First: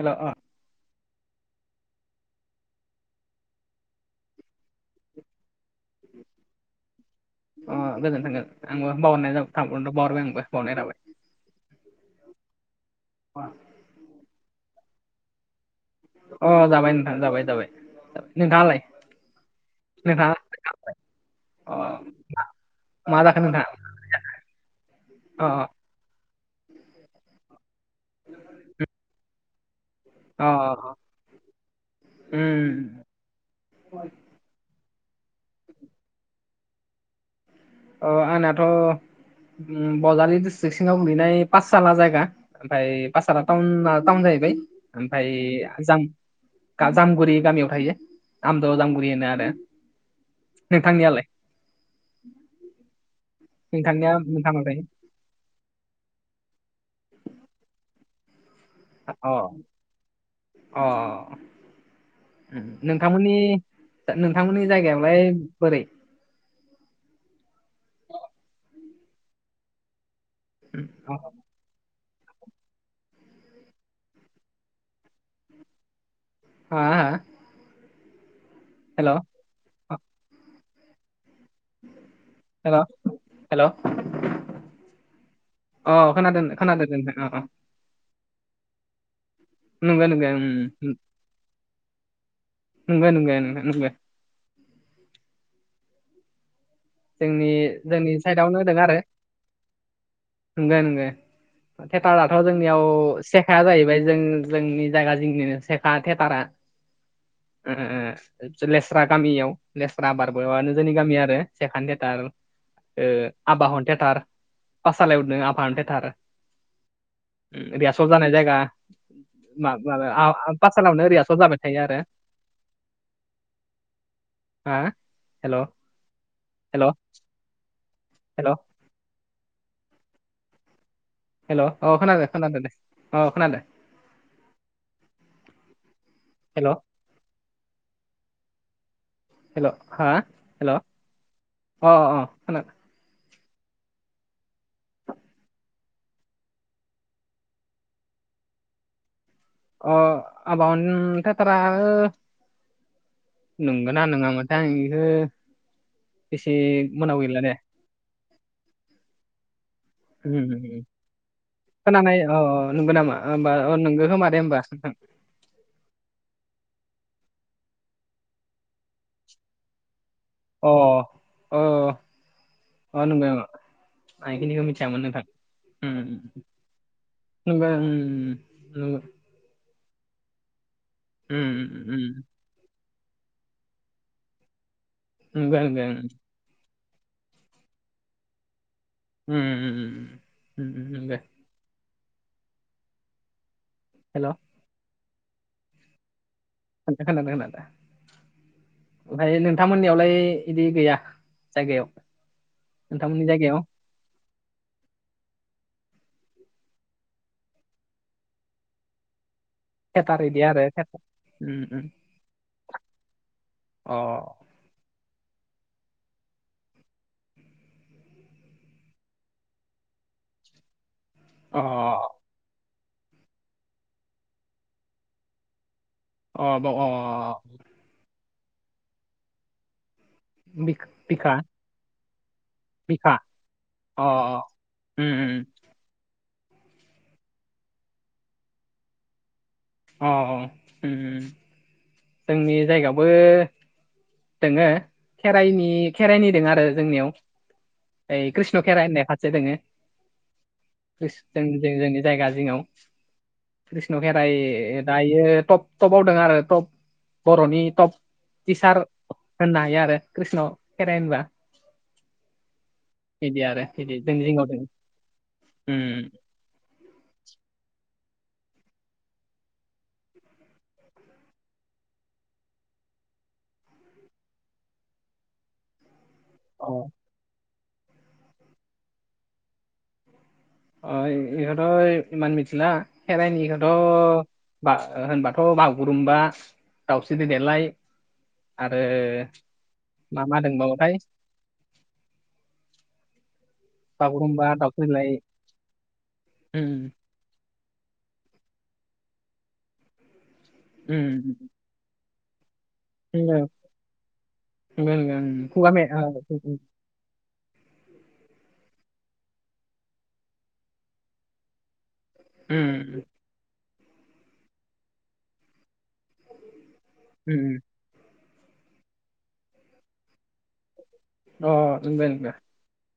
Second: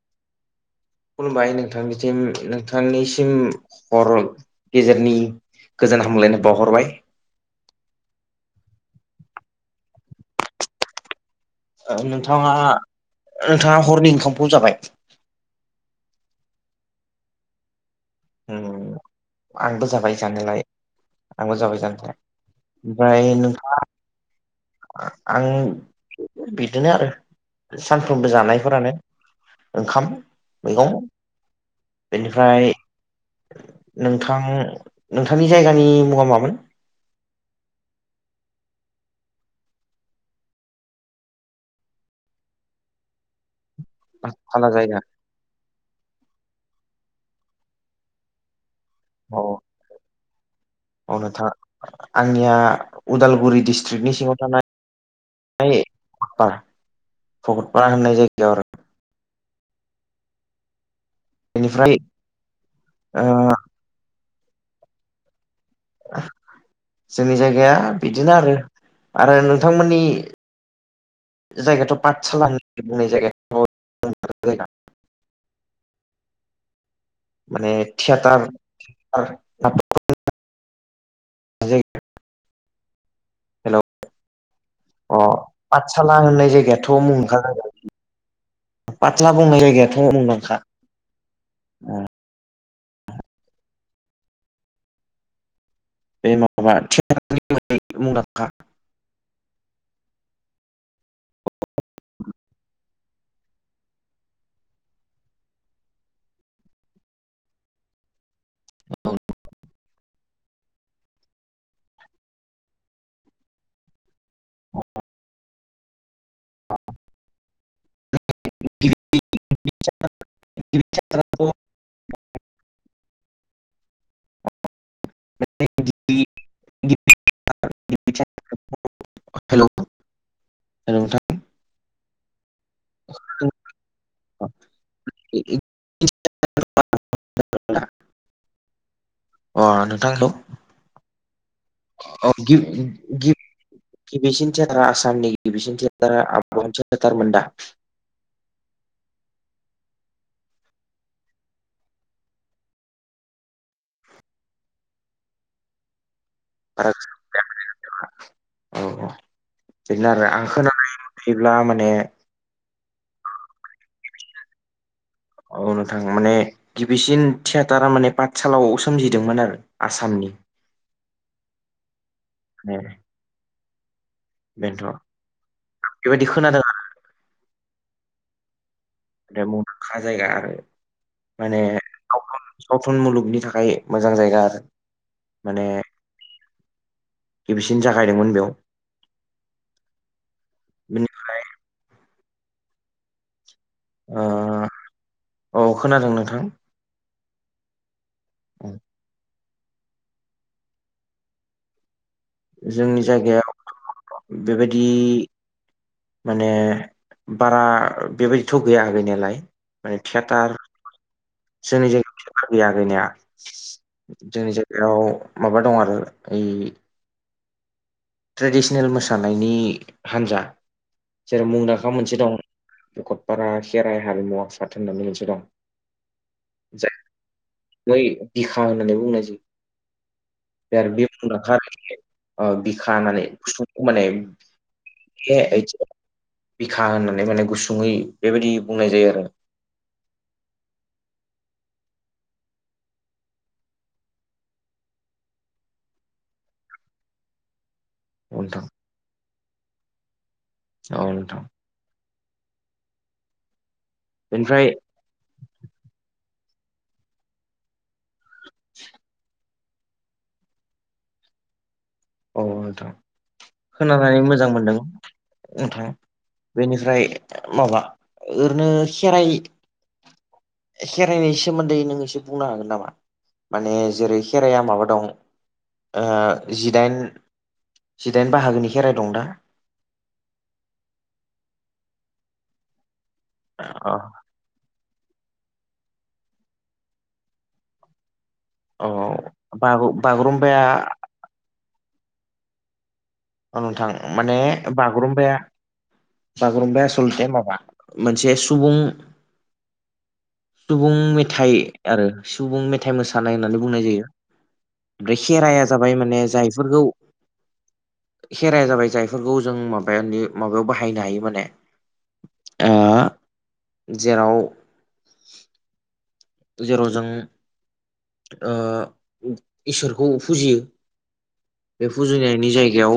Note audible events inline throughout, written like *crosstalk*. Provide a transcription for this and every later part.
हेल' अ खुलुमबाय नोंथांनिसिम नोंथांनिसिम हर गेजेरनि गोजान हामलायनाय बावहरबाय अ गोजोन थांगोन आंबो बावनाय जाबाय थ बावारबाय आंबो बावनाय जाबाय नोंथाङा नोंथाङा हरनि ओंखामखौ जाबाय। अ जाबाय नोंथां जाबाय जाबाय जाबाय नोंथाङालाय उम आंबो जाबाय नोंथाङा जानायलाय आंबो अ जाबाय जानायलाय मा ओमफ्राय जाखो नोंथाङा आं अ बिदिनो आरो सानफ्रोमबो जानायफोरानो ओंखाम अ मैगं बेनिफ्राय उम नोंथां नोंथांनि जायगानि मुङा मामोन ओ आंनाथ' बजालि डिस्ट्रिक सिङाव गोग्लैनाय पाठसाला जायगा ओमफ्राय पासाला टाउना टाउन जाहैबाय थाला जायगा ओमफाय जाम जामगुरि गामियाव थायो आमद जामगुरि होनो आरो अ नोंथांनियालाय नोंथां आंनिया उदालगुरि नोंथांनिया डिस्ट्रिकनि सिङाव नोंथां थानाय थायो? *unintelligible* भकतपारा होननाय जायगायाव आरो अ अ बेनिफ्राय ओ नोंथांमोननि नोंथांमोननि जायगायावलाय बोरै जोंनि जायगाया बिदिनो आरो आरो नोंथांमोननि *unintelligible* जायगायाथ' पाठसाला होना बुंनाय जायगा *unintelligible* हा *unintelligible* माने थियेटार हेल' *unintelligible* हेल' हेल' हेलौ अ अ पाठसाला खोनादों होननाय खोनादों जायगायाथ' नोंथां मुं अ अ ओंखारनांगोन पाठसाला बुंंनाय जायगायाथ' नंगौ नंगौ मुंदांखा उम उम नंगौ नंगौ नोंथां नंगौ बे माबा थियेटार जोंनि जोंनि साइडआवनो होदों आरो नंगौ नंगौ थियेटाराथ' जोंनियाव सेखाया जाहैबाय जों जोंनि जायगा जोंनिनो सेखा थियेटारा *inaudible* उम उम लेस्रा गामियाव लेस्रा बारबोबानो जोंनि गामिया आरो सेखानि थियेटार ओ आबाह हनो थियाेटार पाठसालायावदों आबाहन थियेटार रियासल जानाय जायगा मा माबाया पाठसालावनो रियासल जाबाय थायो आरो हो हेल' *unintelligible* हेल' हेल' हेल' नोंथां हेल' औ खोनादों खोनादों दे अ खोनादों हेल' *unintelligible* अ हेल' हा हेल' अ औ गिब खोनादों गिब गिबिसिन थियेटारा आसामनि गिबिसिन थियेटारा आगोलाव सेथारमोनदा *unintelligible* अ आबाहन थियेटार आरो नंगोना नङा मोनथाया आं बेखौ बेसे फाराग मोनाव गैला दे औ औ बिनो आरो उम आं उम उम। खोनानाय मथेब्ला माने खोनानाय अ नोंगौ नामा होमबा अ नोंगो खोमा दे होमबा औ नोंथां माने गिबिसिन थियाेटारा माने पाठसालाव सोमजिदोंमोन आरो आसामनि अ ओ उम *unintelligible* नोंगो आं बेखिखौ मिथियामोन नोंथां बेबायदि खोनादों होमबा नंगौ *unintelligible* बे मुंदांखा जायगा आरो उम माने उम सावथुन सावथुन मुलुगनि थाखाय मोजां जायगा आरो नंगौ माने नंगौ उम गिबिसिन जागायदोंमोन बेयाव उम बिनि दे आ हेल' औ खोनादों नोंथां खोनसे खोनादों होन दा ओमफाय *unintelligible* नोंथांमोननियावलाय बिदि गैया जायगायाव जोंनि जायगायाव बेबायदि माने बारा बेबायदिथ' गैया गैनायालाय माने इदि थियाटार आरो थियाटार उम जोंनि उम ज गैया गैनाया अ जोंनि बेयाव माबा दं आरो ओइ ट्रेडिसनेल मोसानायनि हान्जा जेराव अ मुंदांखा मोनसे दं। भकतपारा खेराइ हारिमु आफाद होननानै मोनसे दं। अ दङ' जाय बै बिखा होननानै बुंनायसै बिखा आरो बे बिखा फ बिखा बिखानानैसखौ अ माने उम ए बिखा होननानै माने गुसुङै बेबायदि बुंनाय जायो आरो अ उम जोंनि जायगायावबो दङो खेराइनि खेराइनि दङ आरो जोंनियाव ओइ कृष्ण नोंथां खेराइ होननाय खाथि *unintelligible* औ नोंथां कृष्ण बेनिफ्राय खेराइ दायो टप टप आदों आरो टप बर'नि टप बिसार होननो हायो आरो कृष्णआव खेराइ होनबा औ नोंथां बिदि आरो बिदि खोनानानै जोंनि जिङाव मोजां दों मोनदों नोंथां उम बेनिफ्राय माबा ओरैनो खेराइ खेराइनायनि सोमोन्दै नों एसे बुंनो हागोन नामा? माने जेरै खेराइाया माबा दं ओ अ जिदाइन बाहागोनि खेराइ दं दा अ इहथ' इमान मिथिला हेरनि इहथ' अ ब होनबाथ' बागुरुमबा दाउस्रि दैेदेरलाय आरो औ बागु मा मा बागुरुम्बाया दंबावोथाय नोंथां माने बागुरुम्बा दाउस्रि देलाय बागुरुमबाया बागुरुम्बाया उम सलथे माबा मोनसे सुबुं सुबुं उम मेथाइ आरो सुबुं मेथाइ मोसानाय नंगौ होननानै बुंनाय जायो। नंगौ नंगौ ओमफ्राय उम खेराया खुगा मे जाबाय ओ माने उम जायफोरखौ खेरा जाबाय जायफोरखौ जों माबानि माबायाव बाहायनो हायो माने ओ उम जेराव जेराव जों उम इसोरखौ फुजियो। अ बे नंगौ नंगौ फुजिनायनि जायगायाव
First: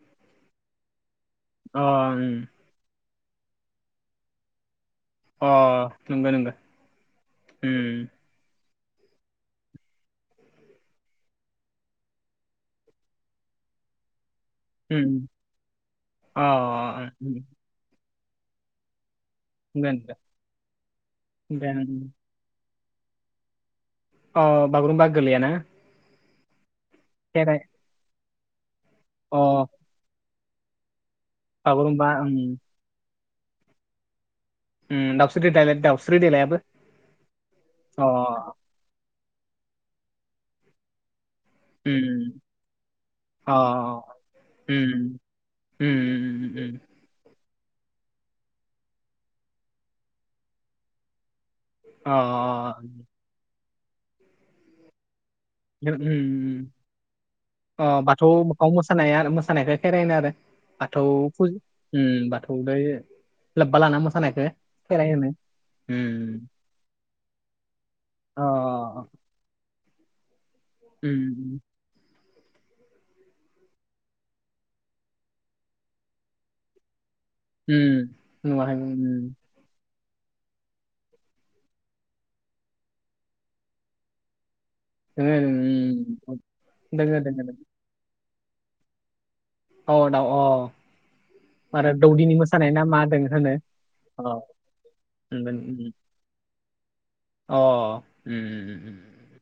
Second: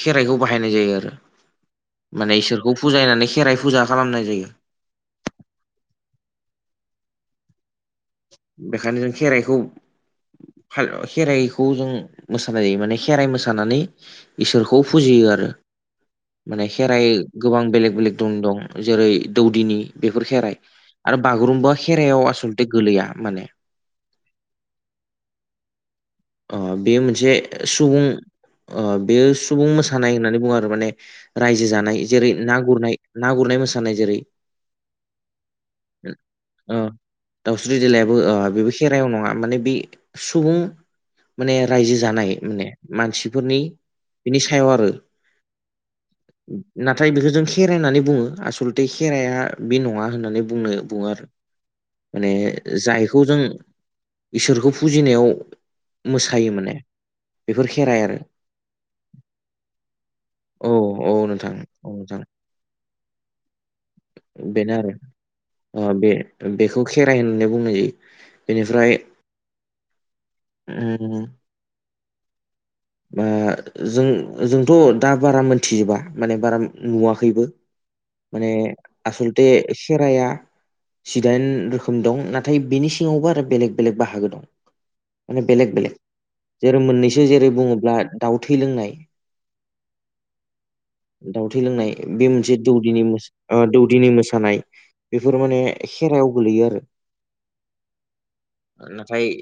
खेराइखौ बाहायनाय जायो आरो अ माने उम इसोरखौ फुजायनानै खेराइ फुजा खालामनाय जायो। अ नंगौ नंगौ उम बेखायनो जों खेराइखौ खेराइखौ जों मोसानाय जायो माने खेराइ मोसानानै इसोरखौ उम फुजियो आरो अ माने खेराइ गोबां बेलेग बेलेग दं जेरै दौदिनि नंगौ नंगौ बेफोर खेराइ आरो बागुरुम्बा ओमफ्राय खेर आसल गोरलैया माने अ बागुरुम्बा गोरलैयाना बेयो मोनसे सुबुं बेयो अ सुबुं मोसानाय होननानै बुङो आरो माने रायजो जानाय बागुरुम्बा जेरै ओं ना गुरनाय ना गुरनाय मोसानाय जेरै उम दाउस्रि देलाय दाउस्रि देलायाबो दाउस्रि अ देलायाबो बेबो खेराइायाव नङा माने बे सुबुं माने रायजो उम जानाय माने अ मानसिफोरनि बिनि सायाव आरो उम उम उम नाथाय बेखौ जों खेराइ होननानै बुङो आसलथे खेराइाया बे नङा होननानै बुंनो बुङो आरो अ माने जायखौ जों इसोरखौ फुजिनायाव मोसायो माने बेफोर अ खेराइ आरो बाथौ मोखौ मोसानाया मोसानायखौ खेरायनो आरो औ बाथौ औ नोंथां औ फुजा नोंथां बाथौलाय सेल बला ना मोसानखो बेनो आरो खेरनो बे बेखौ खेराइ होननानै बुंनाय जायो बेनिफ्राय अ उम *inaudible* बा जों जोंथ' दा बारा मोनथिजोबा माने बारा नुवाखैबो उम माने नुवाखै उम आसलथे खेराइाया सिदाइन रोखोम दं नाथाय बिनि सिङावबो आरो बेलेग बेलेग बाहागो दं माने दोङो बेलेग बेलेग उम जेरै दोङो मोननैसो दोङो जेरै दोङो बुङोब्ला दाउ थै लोंनाय औ दा अ दाउथै आरो लोंनाय बे दौदिनि मोनसे मोसानाय ना मा दौदिनि दों होनो दौदिनि अ मोसानाय बेफोर नंगौ माने नंगौ। खेरायाव गोलैयो आरो अ उम उम जाय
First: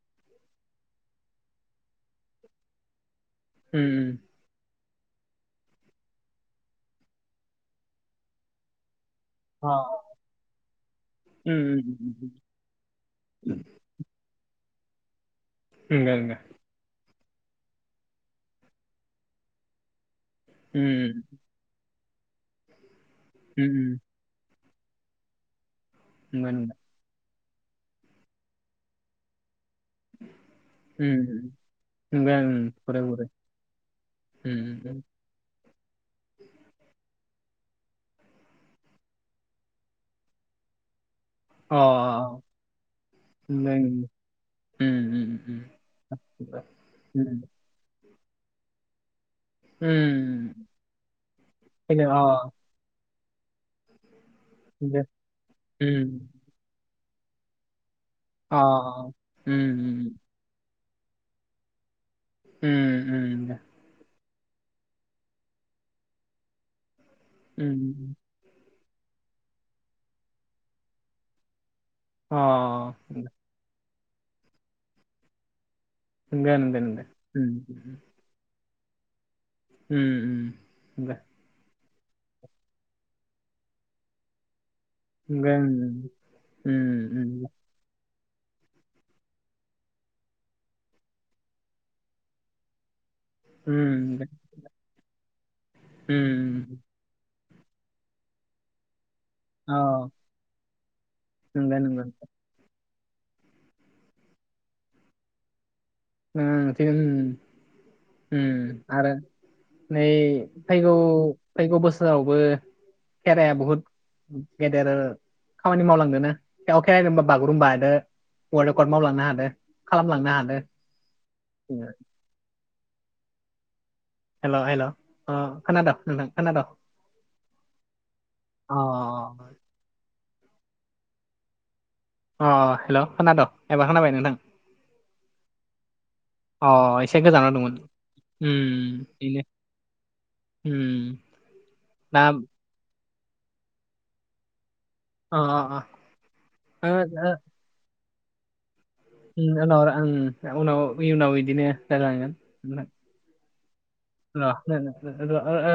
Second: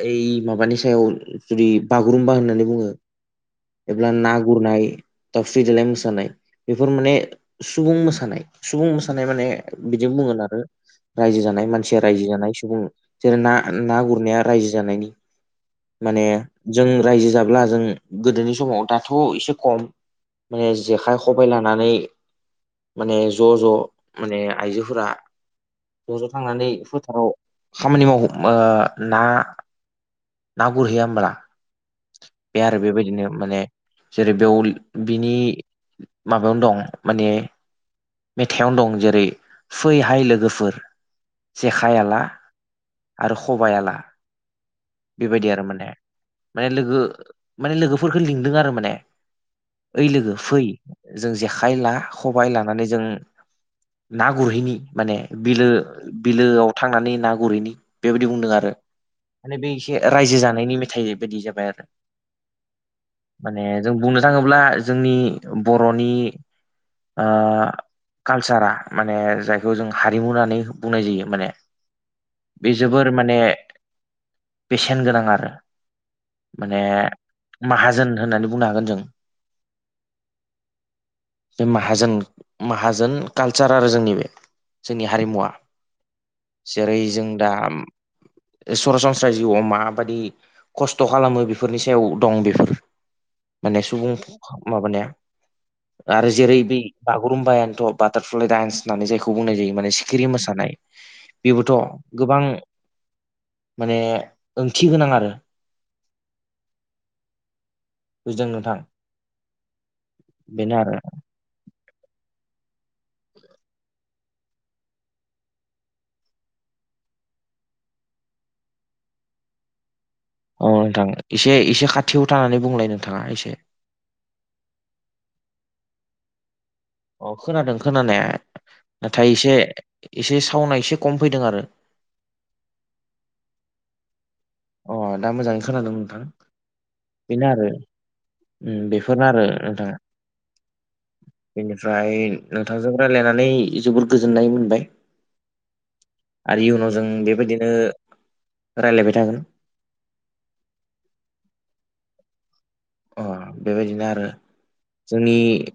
ओइ माबानि सायाव जुदि बागुरुम्बा होननानै बुङो एब्ला उम ना गुरनाय दावस्रि देेलाय मोसानाय बेफोर माने सुबुं मोसानाय सुबुं मोसानाय माने अ बिदिनो बुंगोन आरो रायजो उम जानाय उम मानसिया रायजो जानाय सुबुं जेरै ना उम ना गुरनाया रायजो जानायनि नंगौ माने नंगौ जों रायजो जाब्ला जों गोदोनि समाव दाथ' एसे खम माने उम जेखाइ खब बाय लानानै माने ज' उम ज' माने आइजोफोरा ज' ज' नंगौ थांनानै फोथाराव खामानि माव ना ना गुरहैया होमब्ला उम उम नंगौ बे ओं आरो गुरो गुरो बेबायदिनो माने जेरै उम उम बेयाव बिनि माबायावनो दं माने मेथाइआवनो दं जेरै फैहाय लोगोफोर अ जेखायाला आरो नों सबायाइला उम उम बेबायदि उम आरो माने माने लोगो उम माने लोगोफोरफोरखौ लिंदों आरो माने ओइ लोगो फै उम जों जेखाइ ला फैनो खबाय अ लानानै जों ना गुरहैनि नंगौ माने बिलो उम बिलोआव थांनानै ना गुरहैनि बेबायाददि बुंदों अ आरो माने बे उम एसे उम रायजो जानायनि मेथाइ बायदि जाबाय आरो उम माने जों बुंनो थाङोब्ला जोंनि बर'नि उम कालसारा माने जायखौ जों हारिमु होननानै बुंनाय जायो माने बे जोबोर उम अ माने बेसेन गोनां आरो नोंगौ माने नोंगौ औ माहाजोन होननानै बुंनो हागोन जों उम उम बे माहाजोन माहाजोन कालचार आरो जोंनि बे जोंनि हारिमुवा जेरै जों दा सरासनस्रा जिउआव माबादि खस्थ' खालामो बेफोरनि सायाव दं बेफोर माने सुबुं माबानाया आरो जेरै बे गुरुमबायानोथ' बाटारफ्लाइ दानस होननानै जायखौ बुंनाय जायो माने सिखिरि मोसानाय बेबोथ' नंगौ नंगौ गोबां माने ओंथि गोनां आरो *unintelligible* बुजिदों नोंथां आरो नै बेनो आरो फैगौ फैगौ बोसोरावबो खेराइआ बहुत गेदेर खामानि मावलांदोना *unintelligible* बागुरुम्बादो वारल्ड रेकर्ड मावलांनो हादों खालामलांनो हादों अ नोंथां एसे एसे खाथियाव थानानै बुंलाय नोंथाङा एसे हेल' हेल' ओ खोनाद' नोंथां खोनाद'? अ खोनादों खोनानाया अ नाथाय एसे एसे सावनाय एसे खम फैदों आरो। अ हेल' खोनाद' एबार खोनाबाय नोंथां? अ दा मोजाङै खोनादों नोंथां अ एसे गोजानाव बेनो दंमोन आरो। उम बेफोरनो आरो नोंथाङा उम बेनिफ्राय दा नो नोंथांजों रायलायनानै जोबोर गोजोननाय मोनबाय। अ आरो अ ओ, इयुनाव जों बेबायदिनो रायलायबाय था बिनि उनाव उनाव इयनाव इदिनो जालांगोन। अ बेबायदिनो आरो र-र जोंनि ओ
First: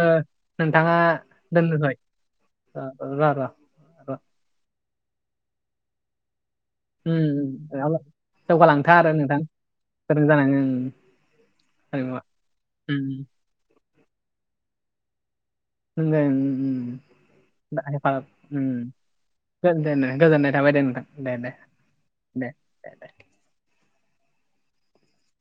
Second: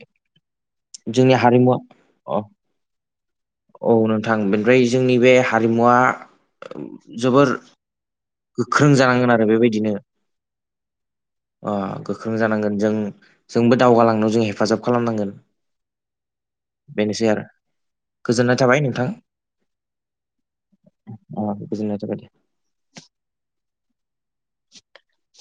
नोंथाङा जोंनि हारिमुवा दोननोसय? अ ओ र-र औ नोंथां बेनिफ्राय जोंनि बे हारिमुवा उम जोबोर उम, गोख्रों जौगालांथों जानांगोन नोंथां आरो बेबायदिनो। गोरों जानानै उम अ हारिमुवा गोख्रों जानांगोन जों उम जोंबो दावगालांनायाव जों हेफाजाब खालामनांगोन। *inaudible* ओम बेनोसै आरो गोजोननाय उम थाबाय नोंथां दे गोजोननाय थाबाय दे नोंथां दे अ दे गोजोननाय थाबाय दे। दे दे। *inaudible*